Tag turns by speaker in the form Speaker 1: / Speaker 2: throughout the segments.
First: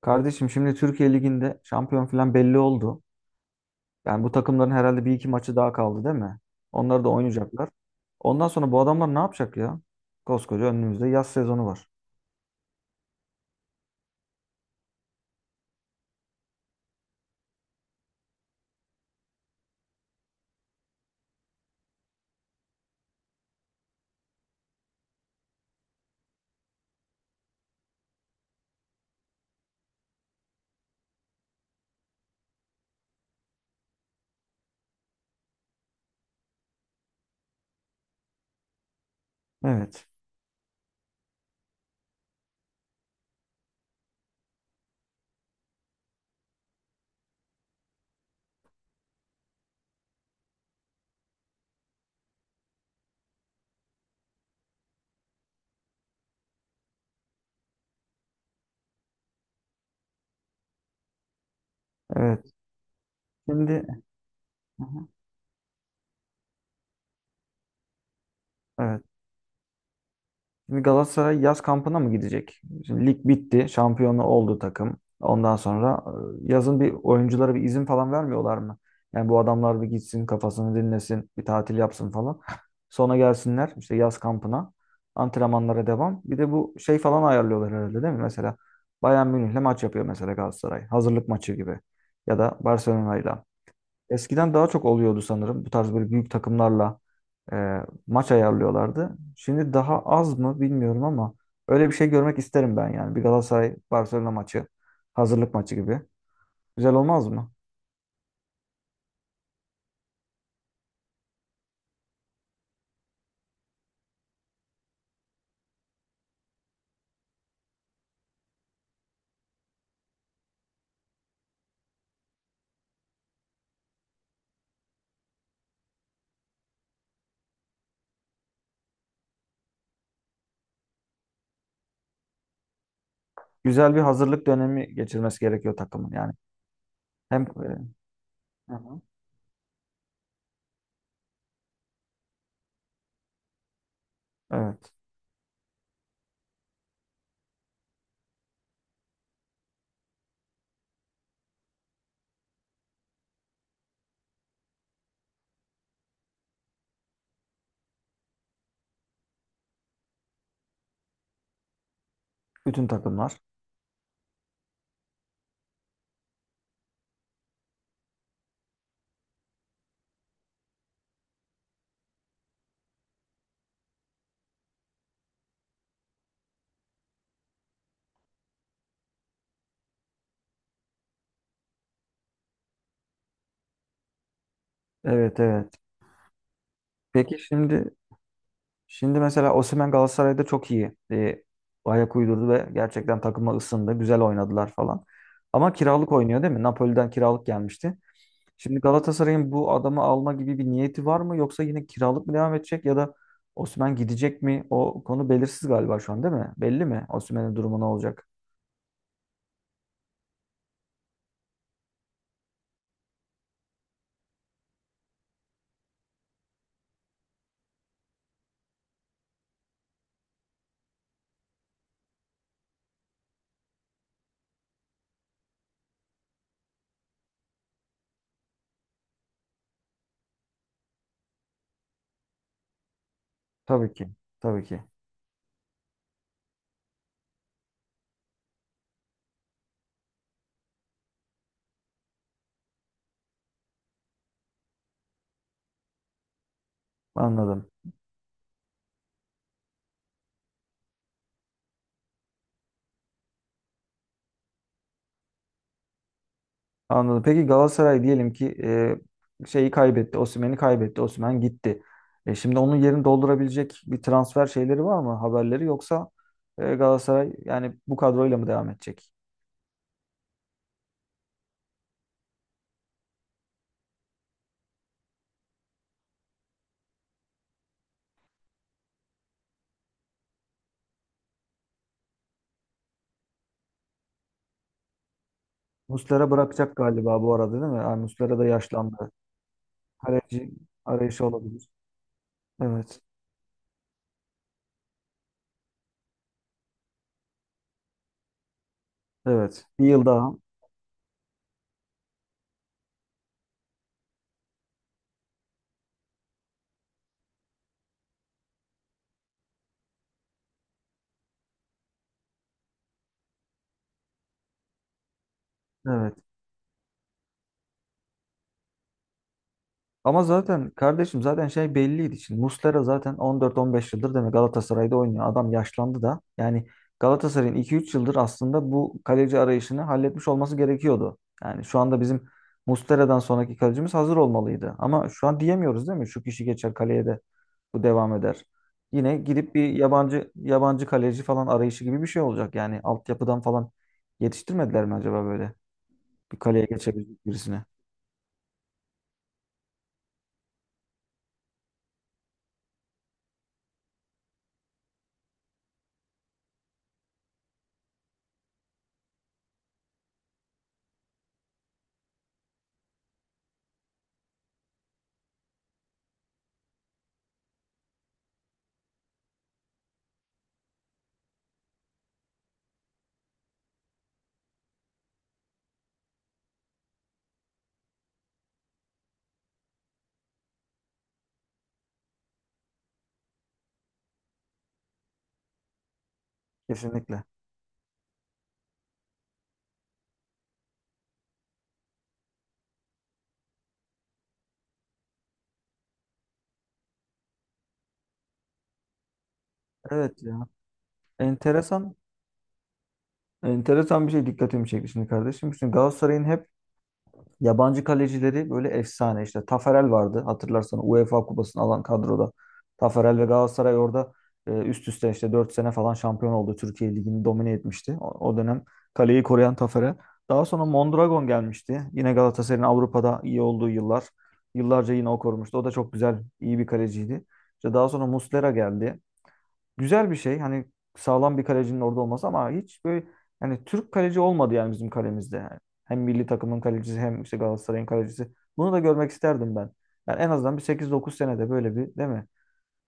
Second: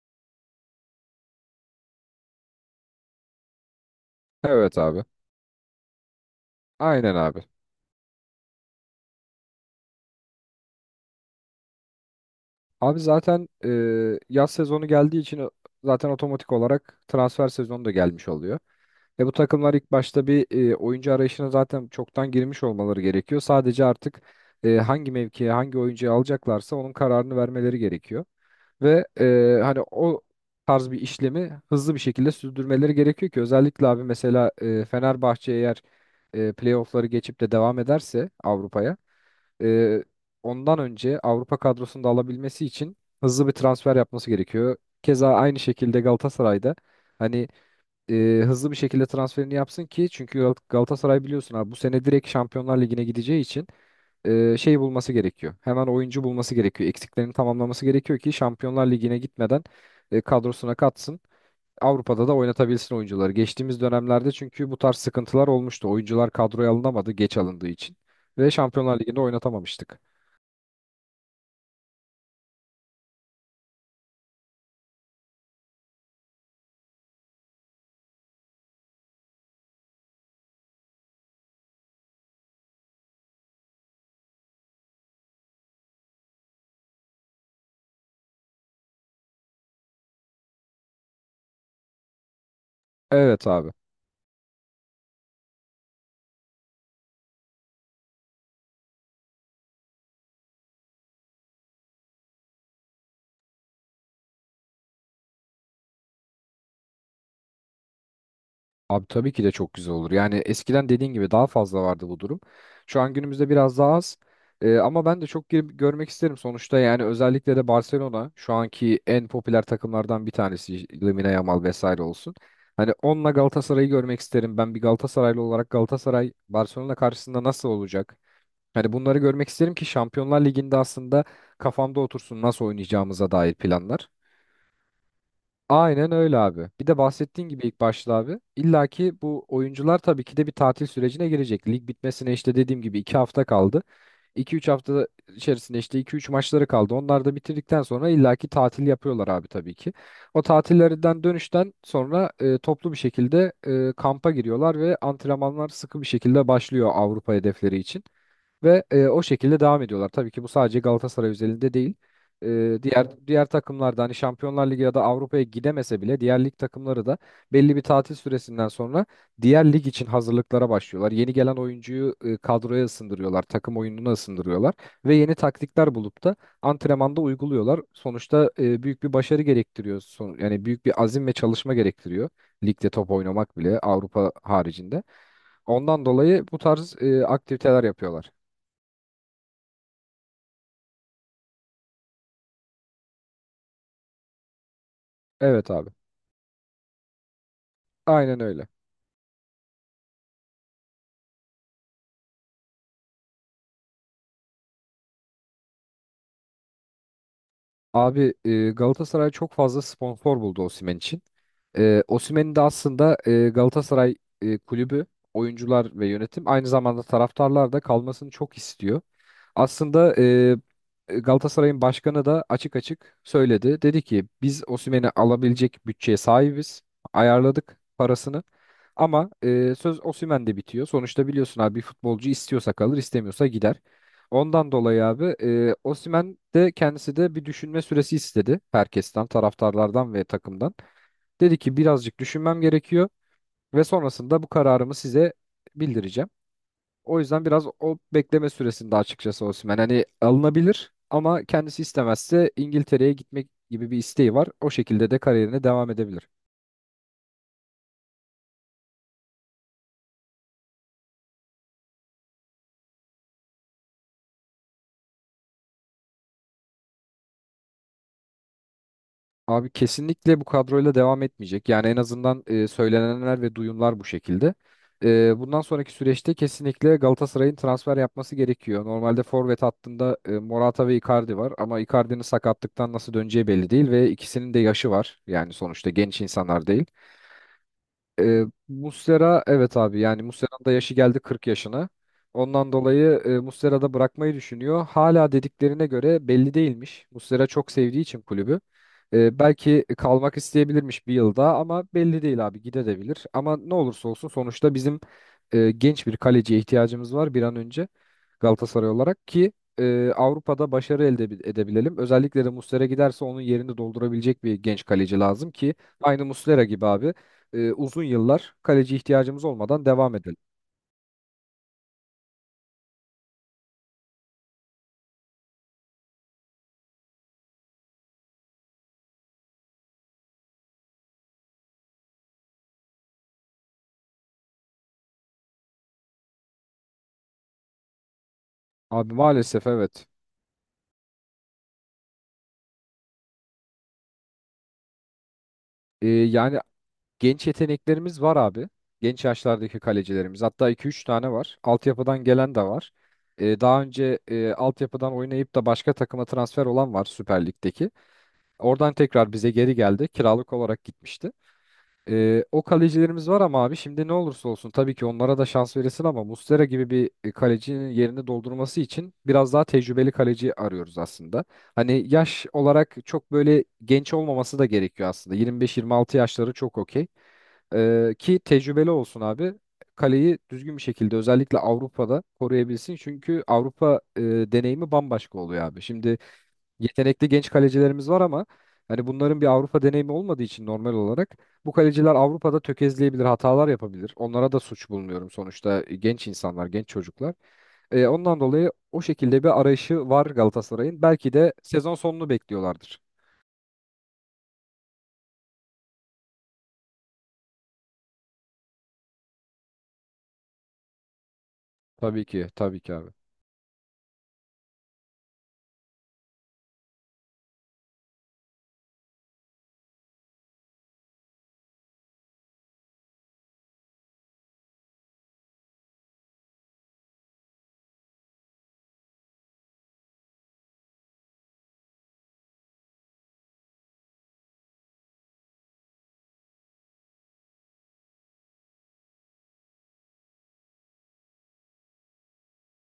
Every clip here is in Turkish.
Speaker 1: Kardeşim şimdi Türkiye Ligi'nde şampiyon falan belli oldu. Yani bu takımların
Speaker 2: Evet abi.
Speaker 1: herhalde bir iki maçı daha kaldı, değil mi? Onları da
Speaker 2: Aynen abi.
Speaker 1: oynayacaklar. Ondan sonra bu adamlar ne yapacak ya? Koskoca önümüzde yaz sezonu var.
Speaker 2: Abi zaten yaz sezonu geldiği için zaten otomatik olarak transfer sezonu da gelmiş oluyor. Ve bu takımlar ilk başta bir oyuncu arayışına zaten çoktan girmiş olmaları gerekiyor. Sadece artık hangi mevkiye, hangi oyuncuyu alacaklarsa onun kararını vermeleri gerekiyor. Ve hani o tarz bir işlemi hızlı bir şekilde sürdürmeleri gerekiyor ki özellikle abi mesela Fenerbahçe eğer playoff'ları geçip de devam ederse Avrupa'ya, e,
Speaker 1: Evet.
Speaker 2: ondan önce Avrupa kadrosunu da alabilmesi için hızlı bir transfer yapması gerekiyor. Keza aynı şekilde Galatasaray'da hani hızlı bir şekilde transferini yapsın ki çünkü Galatasaray biliyorsun abi bu sene direkt Şampiyonlar Ligi'ne gideceği için şey bulması gerekiyor. Hemen oyuncu bulması gerekiyor. Eksiklerini tamamlaması gerekiyor ki Şampiyonlar Ligi'ne gitmeden kadrosuna katsın. Avrupa'da da
Speaker 1: Evet.
Speaker 2: oynatabilsin oyuncuları. Geçtiğimiz
Speaker 1: Şimdi.
Speaker 2: dönemlerde çünkü bu
Speaker 1: Hı
Speaker 2: tarz
Speaker 1: hı.
Speaker 2: sıkıntılar olmuştu. Oyuncular kadroya alınamadı geç alındığı için ve Şampiyonlar
Speaker 1: Evet.
Speaker 2: Ligi'nde oynatamamıştık.
Speaker 1: Şimdi Galatasaray yaz kampına mı gidecek? Şimdi lig bitti. Şampiyonu oldu takım. Ondan sonra yazın bir oyunculara bir izin falan vermiyorlar mı? Yani bu adamlar bir gitsin, kafasını dinlesin. Bir tatil yapsın falan. Sonra gelsinler işte yaz kampına. Antrenmanlara devam. Bir de bu şey falan ayarlıyorlar herhalde, değil mi? Mesela Bayern Münih'le maç yapıyor mesela Galatasaray. Hazırlık maçı gibi. Ya da Barcelona'yla.
Speaker 2: Evet abi.
Speaker 1: Eskiden daha çok oluyordu sanırım. Bu tarz böyle büyük takımlarla e, maç ayarlıyorlardı. Şimdi daha az mı bilmiyorum ama öyle bir şey görmek isterim ben yani. Bir Galatasaray-Barcelona maçı, hazırlık maçı gibi. Güzel olmaz mı?
Speaker 2: Abi tabii ki de çok güzel olur. Yani eskiden dediğin gibi daha fazla vardı bu durum. Şu an günümüzde biraz daha az. Ama ben de çok girip görmek isterim sonuçta. Yani özellikle de Barcelona şu anki en popüler takımlardan bir tanesi, Lamine Yamal vesaire olsun. Hani onunla Galatasaray'ı görmek isterim. Ben bir Galatasaraylı olarak Galatasaray Barcelona karşısında nasıl olacak? Hani bunları görmek isterim ki Şampiyonlar Ligi'nde aslında kafamda otursun nasıl oynayacağımıza dair
Speaker 1: Güzel bir
Speaker 2: planlar.
Speaker 1: hazırlık dönemi geçirmesi gerekiyor takımın
Speaker 2: Aynen
Speaker 1: yani.
Speaker 2: öyle abi. Bir de
Speaker 1: Hem
Speaker 2: bahsettiğin gibi ilk başta abi.
Speaker 1: Hı
Speaker 2: İlla
Speaker 1: hı.
Speaker 2: ki bu oyuncular tabii ki de bir tatil sürecine girecek. Lig bitmesine işte dediğim gibi 2 hafta kaldı. 2 üç
Speaker 1: Evet,
Speaker 2: hafta içerisinde işte iki üç maçları kaldı. Onlar da bitirdikten sonra illa ki tatil yapıyorlar abi tabii ki. O tatillerinden dönüşten sonra toplu bir şekilde kampa giriyorlar ve antrenmanlar sıkı bir şekilde başlıyor Avrupa hedefleri için. Ve o şekilde devam ediyorlar. Tabii ki bu sadece Galatasaray özelinde değil. E,
Speaker 1: bütün
Speaker 2: diğer
Speaker 1: takımlar.
Speaker 2: diğer takımlarda hani Şampiyonlar Ligi ya da Avrupa'ya gidemese bile diğer lig takımları da belli bir tatil süresinden sonra diğer lig için hazırlıklara başlıyorlar. Yeni gelen oyuncuyu kadroya ısındırıyorlar, takım oyununa ısındırıyorlar ve yeni taktikler bulup da antrenmanda uyguluyorlar. Sonuçta büyük bir başarı gerektiriyor. Yani büyük bir azim ve çalışma gerektiriyor. Ligde top oynamak bile Avrupa haricinde.
Speaker 1: Evet evet.
Speaker 2: Ondan dolayı bu tarz
Speaker 1: Peki
Speaker 2: aktiviteler
Speaker 1: şimdi.
Speaker 2: yapıyorlar.
Speaker 1: Şimdi mesela Osimhen Galatasaray'da çok iyi ayak uydurdu ve gerçekten takıma ısındı. Güzel oynadılar falan.
Speaker 2: Evet
Speaker 1: Ama
Speaker 2: abi.
Speaker 1: kiralık oynuyor, değil mi? Napoli'den kiralık gelmişti.
Speaker 2: Aynen öyle.
Speaker 1: Şimdi Galatasaray'ın bu adamı alma gibi bir niyeti var mı? Yoksa yine kiralık mı devam edecek ya da Osimhen gidecek mi? O konu belirsiz galiba şu an, değil mi? Belli mi? Osimhen'in durumu ne olacak?
Speaker 2: Abi Galatasaray çok fazla sponsor buldu Osimhen için. Osimhen'i de aslında Galatasaray kulübü, oyuncular ve yönetim, aynı zamanda taraftarlar da kalmasını çok istiyor. Aslında Galatasaray'ın başkanı da açık açık söyledi. Dedi ki biz Osimhen'i alabilecek bütçeye sahibiz. Ayarladık parasını. Ama söz Osimhen'de bitiyor. Sonuçta biliyorsun abi bir futbolcu istiyorsa kalır, istemiyorsa gider.
Speaker 1: Tabii ki. Tabii
Speaker 2: Ondan
Speaker 1: ki.
Speaker 2: dolayı abi Osimhen de kendisi de bir düşünme süresi istedi herkesten, taraftarlardan ve takımdan. Dedi ki birazcık düşünmem gerekiyor ve sonrasında bu kararımı size bildireceğim. O yüzden biraz
Speaker 1: Anladım.
Speaker 2: o bekleme süresinde açıkçası Osimhen hani alınabilir ama kendisi istemezse İngiltere'ye gitmek gibi bir isteği var. O şekilde de kariyerine devam edebilir.
Speaker 1: Anladım. Peki Galatasaray diyelim ki şeyi kaybetti. Osimhen'i kaybetti. Osimhen gitti. Şimdi onun yerini doldurabilecek bir transfer şeyleri var mı? Haberleri yoksa Galatasaray yani bu kadroyla mı devam edecek?
Speaker 2: Abi kesinlikle bu kadroyla devam etmeyecek. Yani en azından söylenenler ve duyumlar bu şekilde. Bundan sonraki süreçte kesinlikle Galatasaray'ın transfer yapması gerekiyor. Normalde forvet hattında Morata ve Icardi var ama Icardi'nin sakatlıktan nasıl döneceği belli değil ve ikisinin de yaşı var. Yani sonuçta genç
Speaker 1: Muslera
Speaker 2: insanlar
Speaker 1: bırakacak
Speaker 2: değil.
Speaker 1: galiba bu arada, değil mi? Yani Muslera da yaşlandı.
Speaker 2: Muslera, evet abi, yani
Speaker 1: Kaleci
Speaker 2: Muslera'nın da yaşı geldi,
Speaker 1: arayışı
Speaker 2: 40
Speaker 1: olabilir.
Speaker 2: yaşına. Ondan
Speaker 1: Evet.
Speaker 2: dolayı Muslera da bırakmayı düşünüyor. Hala dediklerine göre belli değilmiş. Muslera çok sevdiği için kulübü.
Speaker 1: Evet.
Speaker 2: Belki
Speaker 1: Bir yıl daha.
Speaker 2: kalmak isteyebilirmiş bir yılda ama belli değil abi, gidebilir. Ama ne olursa olsun sonuçta bizim genç bir kaleciye ihtiyacımız var bir an önce Galatasaray olarak ki Avrupa'da başarı edebilelim. Özellikle de Muslera giderse onun yerini doldurabilecek bir genç kaleci lazım ki
Speaker 1: Evet.
Speaker 2: aynı Muslera gibi abi uzun yıllar kaleci ihtiyacımız olmadan devam
Speaker 1: Ama
Speaker 2: edelim.
Speaker 1: zaten kardeşim zaten şey belliydi. Şimdi Muslera zaten 14-15 yıldır demek Galatasaray'da oynuyor. Adam yaşlandı da. Yani Galatasaray'ın 2-3 yıldır aslında bu kaleci arayışını halletmiş olması gerekiyordu. Yani şu anda bizim Muslera'dan sonraki kalecimiz hazır olmalıydı. Ama şu an diyemiyoruz, değil mi? Şu kişi geçer kaleye de bu devam eder.
Speaker 2: Abi
Speaker 1: Yine gidip
Speaker 2: maalesef
Speaker 1: bir
Speaker 2: evet.
Speaker 1: yabancı kaleci falan arayışı gibi bir şey olacak. Yani altyapıdan falan yetiştirmediler mi acaba böyle? Bir
Speaker 2: Yani
Speaker 1: kaleye geçebilecek
Speaker 2: genç
Speaker 1: birisine.
Speaker 2: yeteneklerimiz var abi. Genç yaşlardaki kalecilerimiz. Hatta iki üç tane var. Altyapıdan gelen de var. Daha önce altyapıdan oynayıp da başka takıma transfer olan var, Süper Lig'deki. Oradan tekrar bize geri geldi. Kiralık olarak gitmişti. O kalecilerimiz var ama abi şimdi ne olursa olsun tabii ki onlara da şans verilsin ama Muslera gibi bir kalecinin yerini doldurması için biraz daha tecrübeli kaleci arıyoruz aslında. Hani yaş olarak çok böyle genç olmaması da gerekiyor aslında. Yirmi beş yirmi altı yaşları çok okey. Ki tecrübeli olsun abi. Kaleyi düzgün bir şekilde özellikle Avrupa'da koruyabilsin. Çünkü Avrupa deneyimi bambaşka oluyor abi. Şimdi
Speaker 1: Kesinlikle.
Speaker 2: yetenekli genç kalecilerimiz var ama hani bunların bir Avrupa deneyimi olmadığı için normal olarak bu kaleciler Avrupa'da tökezleyebilir, hatalar yapabilir. Onlara da suç bulmuyorum, sonuçta genç insanlar, genç çocuklar. Ondan dolayı o şekilde bir arayışı var
Speaker 1: Evet ya.
Speaker 2: Galatasaray'ın. Belki de sezon
Speaker 1: Enteresan
Speaker 2: sonunu bekliyorlardır.
Speaker 1: Enteresan bir şey dikkatimi çekti şimdi kardeşim. Şimdi Galatasaray'ın hep yabancı kalecileri böyle efsane. İşte Taferel vardı, hatırlarsan, UEFA kupasını alan
Speaker 2: Tabii
Speaker 1: kadroda.
Speaker 2: ki, tabii ki abi.
Speaker 1: Taferel ve Galatasaray orada üst üste işte 4 sene falan şampiyon oldu. Türkiye Ligi'ni domine etmişti. O dönem kaleyi koruyan Taferel. Daha sonra Mondragon gelmişti. Yine Galatasaray'ın Avrupa'da iyi olduğu yıllar. Yıllarca yine o korumuştu. O da çok güzel, iyi bir kaleciydi. İşte daha sonra Muslera geldi, güzel bir şey. Hani sağlam bir kalecinin orada olması ama hiç böyle, yani Türk kaleci olmadı yani bizim kalemizde. Yani hem milli takımın kalecisi, hem işte Galatasaray'ın kalecisi. Bunu da görmek isterdim ben. Yani en azından bir 8-9 senede böyle bir, değil mi?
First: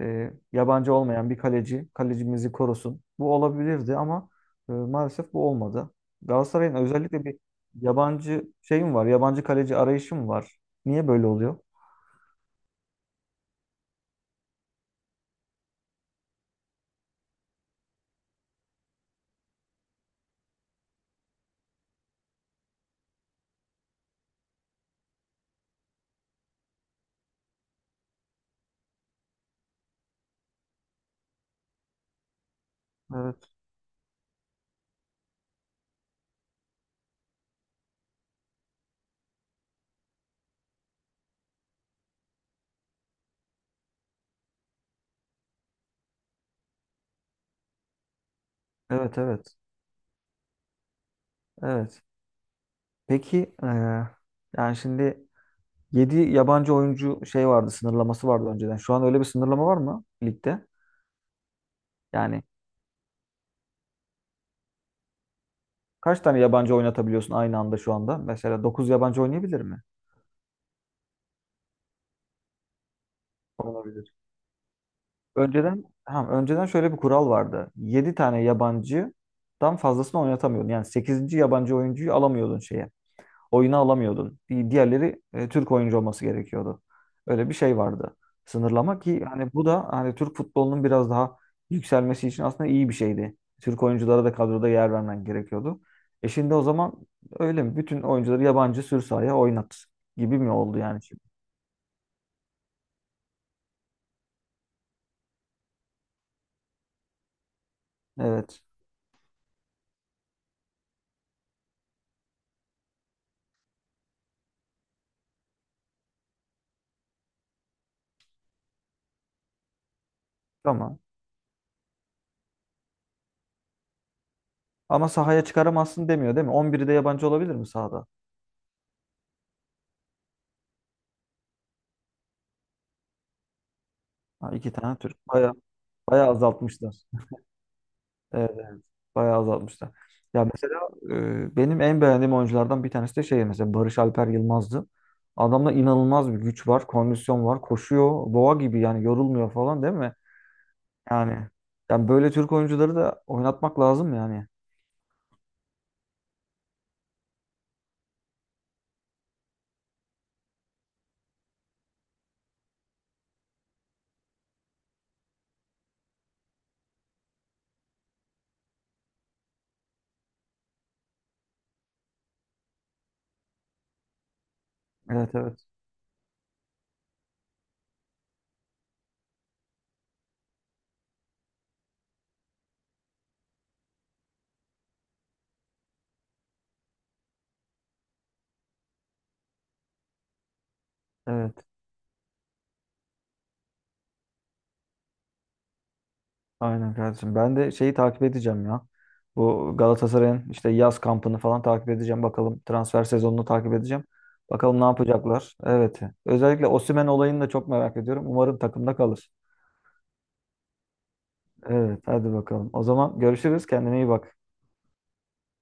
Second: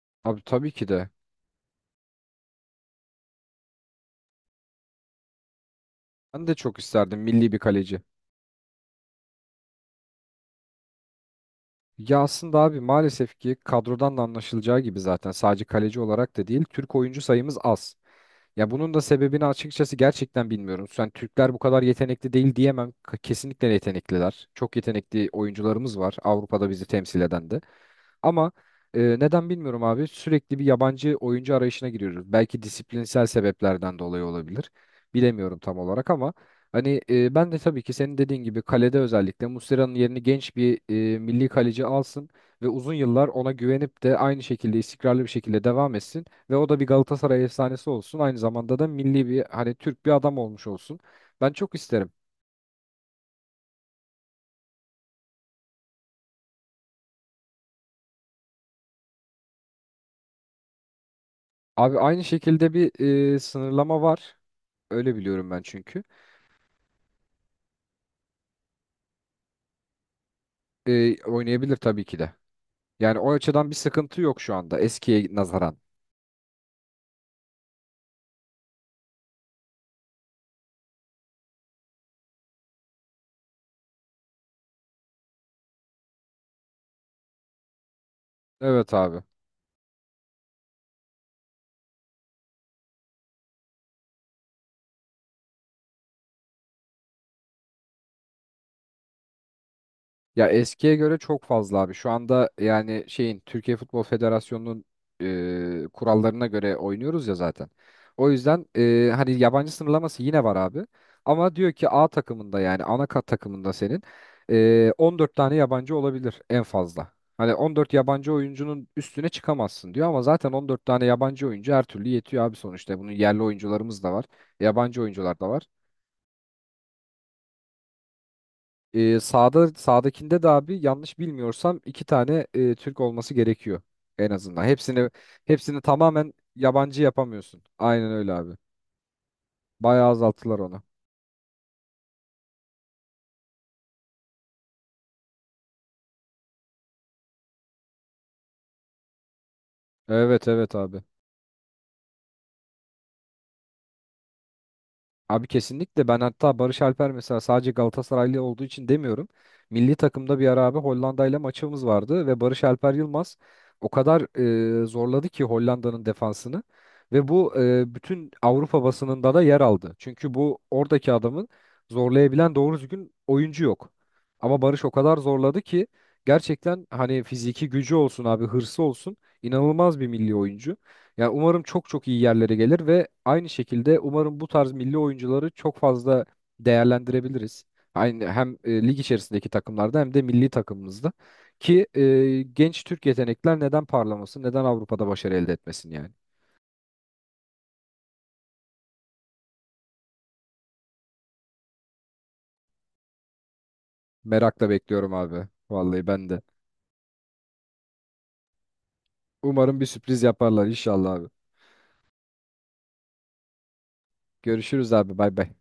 Speaker 2: Abi tabii ki
Speaker 1: Yabancı
Speaker 2: de.
Speaker 1: olmayan bir kaleci kalecimizi korusun. Bu olabilirdi ama maalesef bu olmadı.
Speaker 2: Ben de
Speaker 1: Galatasaray'ın
Speaker 2: çok isterdim
Speaker 1: özellikle bir
Speaker 2: milli bir kaleci.
Speaker 1: yabancı şeyim var. Yabancı kaleci arayışım var. Niye böyle oluyor?
Speaker 2: Ya aslında abi maalesef ki kadrodan da anlaşılacağı gibi zaten sadece kaleci olarak da değil, Türk oyuncu sayımız az. Ya bunun da sebebini açıkçası gerçekten bilmiyorum. Sen Türkler bu kadar yetenekli değil diyemem. Kesinlikle yetenekliler. Çok yetenekli oyuncularımız var Avrupa'da bizi temsil eden de. Ama neden bilmiyorum abi, sürekli bir yabancı oyuncu arayışına giriyoruz. Belki disiplinsel
Speaker 1: Evet,
Speaker 2: sebeplerden dolayı olabilir. Bilemiyorum tam olarak ama hani ben de tabii ki senin dediğin gibi kalede özellikle Muslera'nın yerini genç bir milli kaleci alsın ve uzun yıllar ona güvenip de aynı şekilde istikrarlı bir şekilde devam etsin ve o da bir Galatasaray efsanesi olsun. Aynı zamanda da
Speaker 1: evet,
Speaker 2: milli bir,
Speaker 1: evet.
Speaker 2: hani Türk bir adam olmuş olsun. Ben çok
Speaker 1: Evet.
Speaker 2: isterim.
Speaker 1: Peki, yani şimdi. 7 yabancı oyuncu şey vardı, sınırlaması vardı önceden. Şu an öyle bir sınırlama var mı ligde?
Speaker 2: Abi aynı
Speaker 1: Yani
Speaker 2: şekilde bir sınırlama var. Öyle biliyorum ben çünkü.
Speaker 1: kaç tane yabancı oynatabiliyorsun aynı anda şu anda? Mesela 9 yabancı oynayabilir mi?
Speaker 2: Oynayabilir tabii ki de. Yani o açıdan bir
Speaker 1: Olabilir.
Speaker 2: sıkıntı yok şu anda eskiye nazaran.
Speaker 1: Önceden ha, önceden şöyle bir kural vardı. 7 tane yabancıdan fazlasını oynatamıyordun. Yani sekizinci yabancı oyuncuyu alamıyordun şeye. Oyunu alamıyordun. Diğerleri Türk oyuncu olması gerekiyordu. Öyle bir şey vardı.
Speaker 2: Evet
Speaker 1: Sınırlama
Speaker 2: abi.
Speaker 1: ki hani bu da hani Türk futbolunun biraz daha yükselmesi için aslında iyi bir şeydi. Türk oyunculara da kadroda yer vermen gerekiyordu. E şimdi o zaman öyle mi? Bütün oyuncuları yabancı sür sahaya oynat gibi
Speaker 2: Ya
Speaker 1: mi oldu
Speaker 2: eskiye
Speaker 1: yani
Speaker 2: göre
Speaker 1: şimdi?
Speaker 2: çok fazla abi. Şu anda yani şeyin Türkiye Futbol Federasyonu'nun kurallarına göre oynuyoruz ya zaten. O
Speaker 1: Evet.
Speaker 2: yüzden hani yabancı sınırlaması yine var abi. Ama diyor ki A takımında yani ana kat takımında senin 14 tane yabancı olabilir en fazla. Hani 14 yabancı oyuncunun üstüne çıkamazsın diyor ama zaten 14
Speaker 1: Tamam.
Speaker 2: tane yabancı oyuncu her türlü yetiyor abi sonuçta. Bunun yerli oyuncularımız da var, yabancı
Speaker 1: Ama
Speaker 2: oyuncular
Speaker 1: sahaya
Speaker 2: da var.
Speaker 1: çıkaramazsın demiyor, değil mi? 11'i de yabancı olabilir mi sahada?
Speaker 2: Sağdakinde de abi yanlış bilmiyorsam iki tane Türk olması gerekiyor en
Speaker 1: Ha,
Speaker 2: azından.
Speaker 1: iki tane
Speaker 2: Hepsini
Speaker 1: Türk. Baya,
Speaker 2: hepsini
Speaker 1: baya
Speaker 2: tamamen yabancı
Speaker 1: azaltmışlar.
Speaker 2: yapamıyorsun. Aynen öyle
Speaker 1: Evet,
Speaker 2: abi.
Speaker 1: evet. Bayağı azaltmışlar.
Speaker 2: Bayağı
Speaker 1: Ya
Speaker 2: azalttılar
Speaker 1: mesela
Speaker 2: onu.
Speaker 1: benim en beğendiğim oyunculardan bir tanesi de şey mesela Barış Alper Yılmaz'dı. Adamda inanılmaz bir güç var, kondisyon var, koşuyor, boğa gibi yani yorulmuyor falan, değil mi?
Speaker 2: Evet evet abi.
Speaker 1: Yani böyle Türk oyuncuları da oynatmak lazım yani.
Speaker 2: Abi kesinlikle, ben hatta Barış Alper mesela sadece Galatasaraylı olduğu için demiyorum. Milli takımda bir ara abi Hollanda ile maçımız vardı ve Barış Alper Yılmaz o kadar zorladı ki Hollanda'nın defansını, ve bu bütün Avrupa basınında da yer aldı. Çünkü bu oradaki adamın zorlayabilen doğru düzgün oyuncu yok. Ama Barış o kadar
Speaker 1: Evet
Speaker 2: zorladı
Speaker 1: evet.
Speaker 2: ki gerçekten hani fiziki gücü olsun abi, hırsı olsun, inanılmaz bir milli oyuncu. Yani umarım çok çok iyi yerlere gelir ve aynı şekilde umarım bu tarz milli oyuncuları çok fazla değerlendirebiliriz. Aynı hem lig içerisindeki takımlarda hem de milli takımımızda
Speaker 1: Evet.
Speaker 2: ki genç Türk yetenekler neden parlamasın, neden Avrupa'da başarı elde etmesin yani.
Speaker 1: Aynen kardeşim. Ben de şeyi takip edeceğim ya. Bu Galatasaray'ın işte yaz kampını falan takip edeceğim. Bakalım, transfer sezonunu takip edeceğim.
Speaker 2: Merakla
Speaker 1: Bakalım ne
Speaker 2: bekliyorum abi.
Speaker 1: yapacaklar. Evet.
Speaker 2: Vallahi ben de.
Speaker 1: Özellikle Osimhen olayını da çok merak ediyorum. Umarım takımda kalır.
Speaker 2: Umarım bir sürpriz yaparlar inşallah abi.
Speaker 1: Evet, hadi bakalım. O zaman görüşürüz. Kendine iyi bak.
Speaker 2: Görüşürüz abi. Bay bay.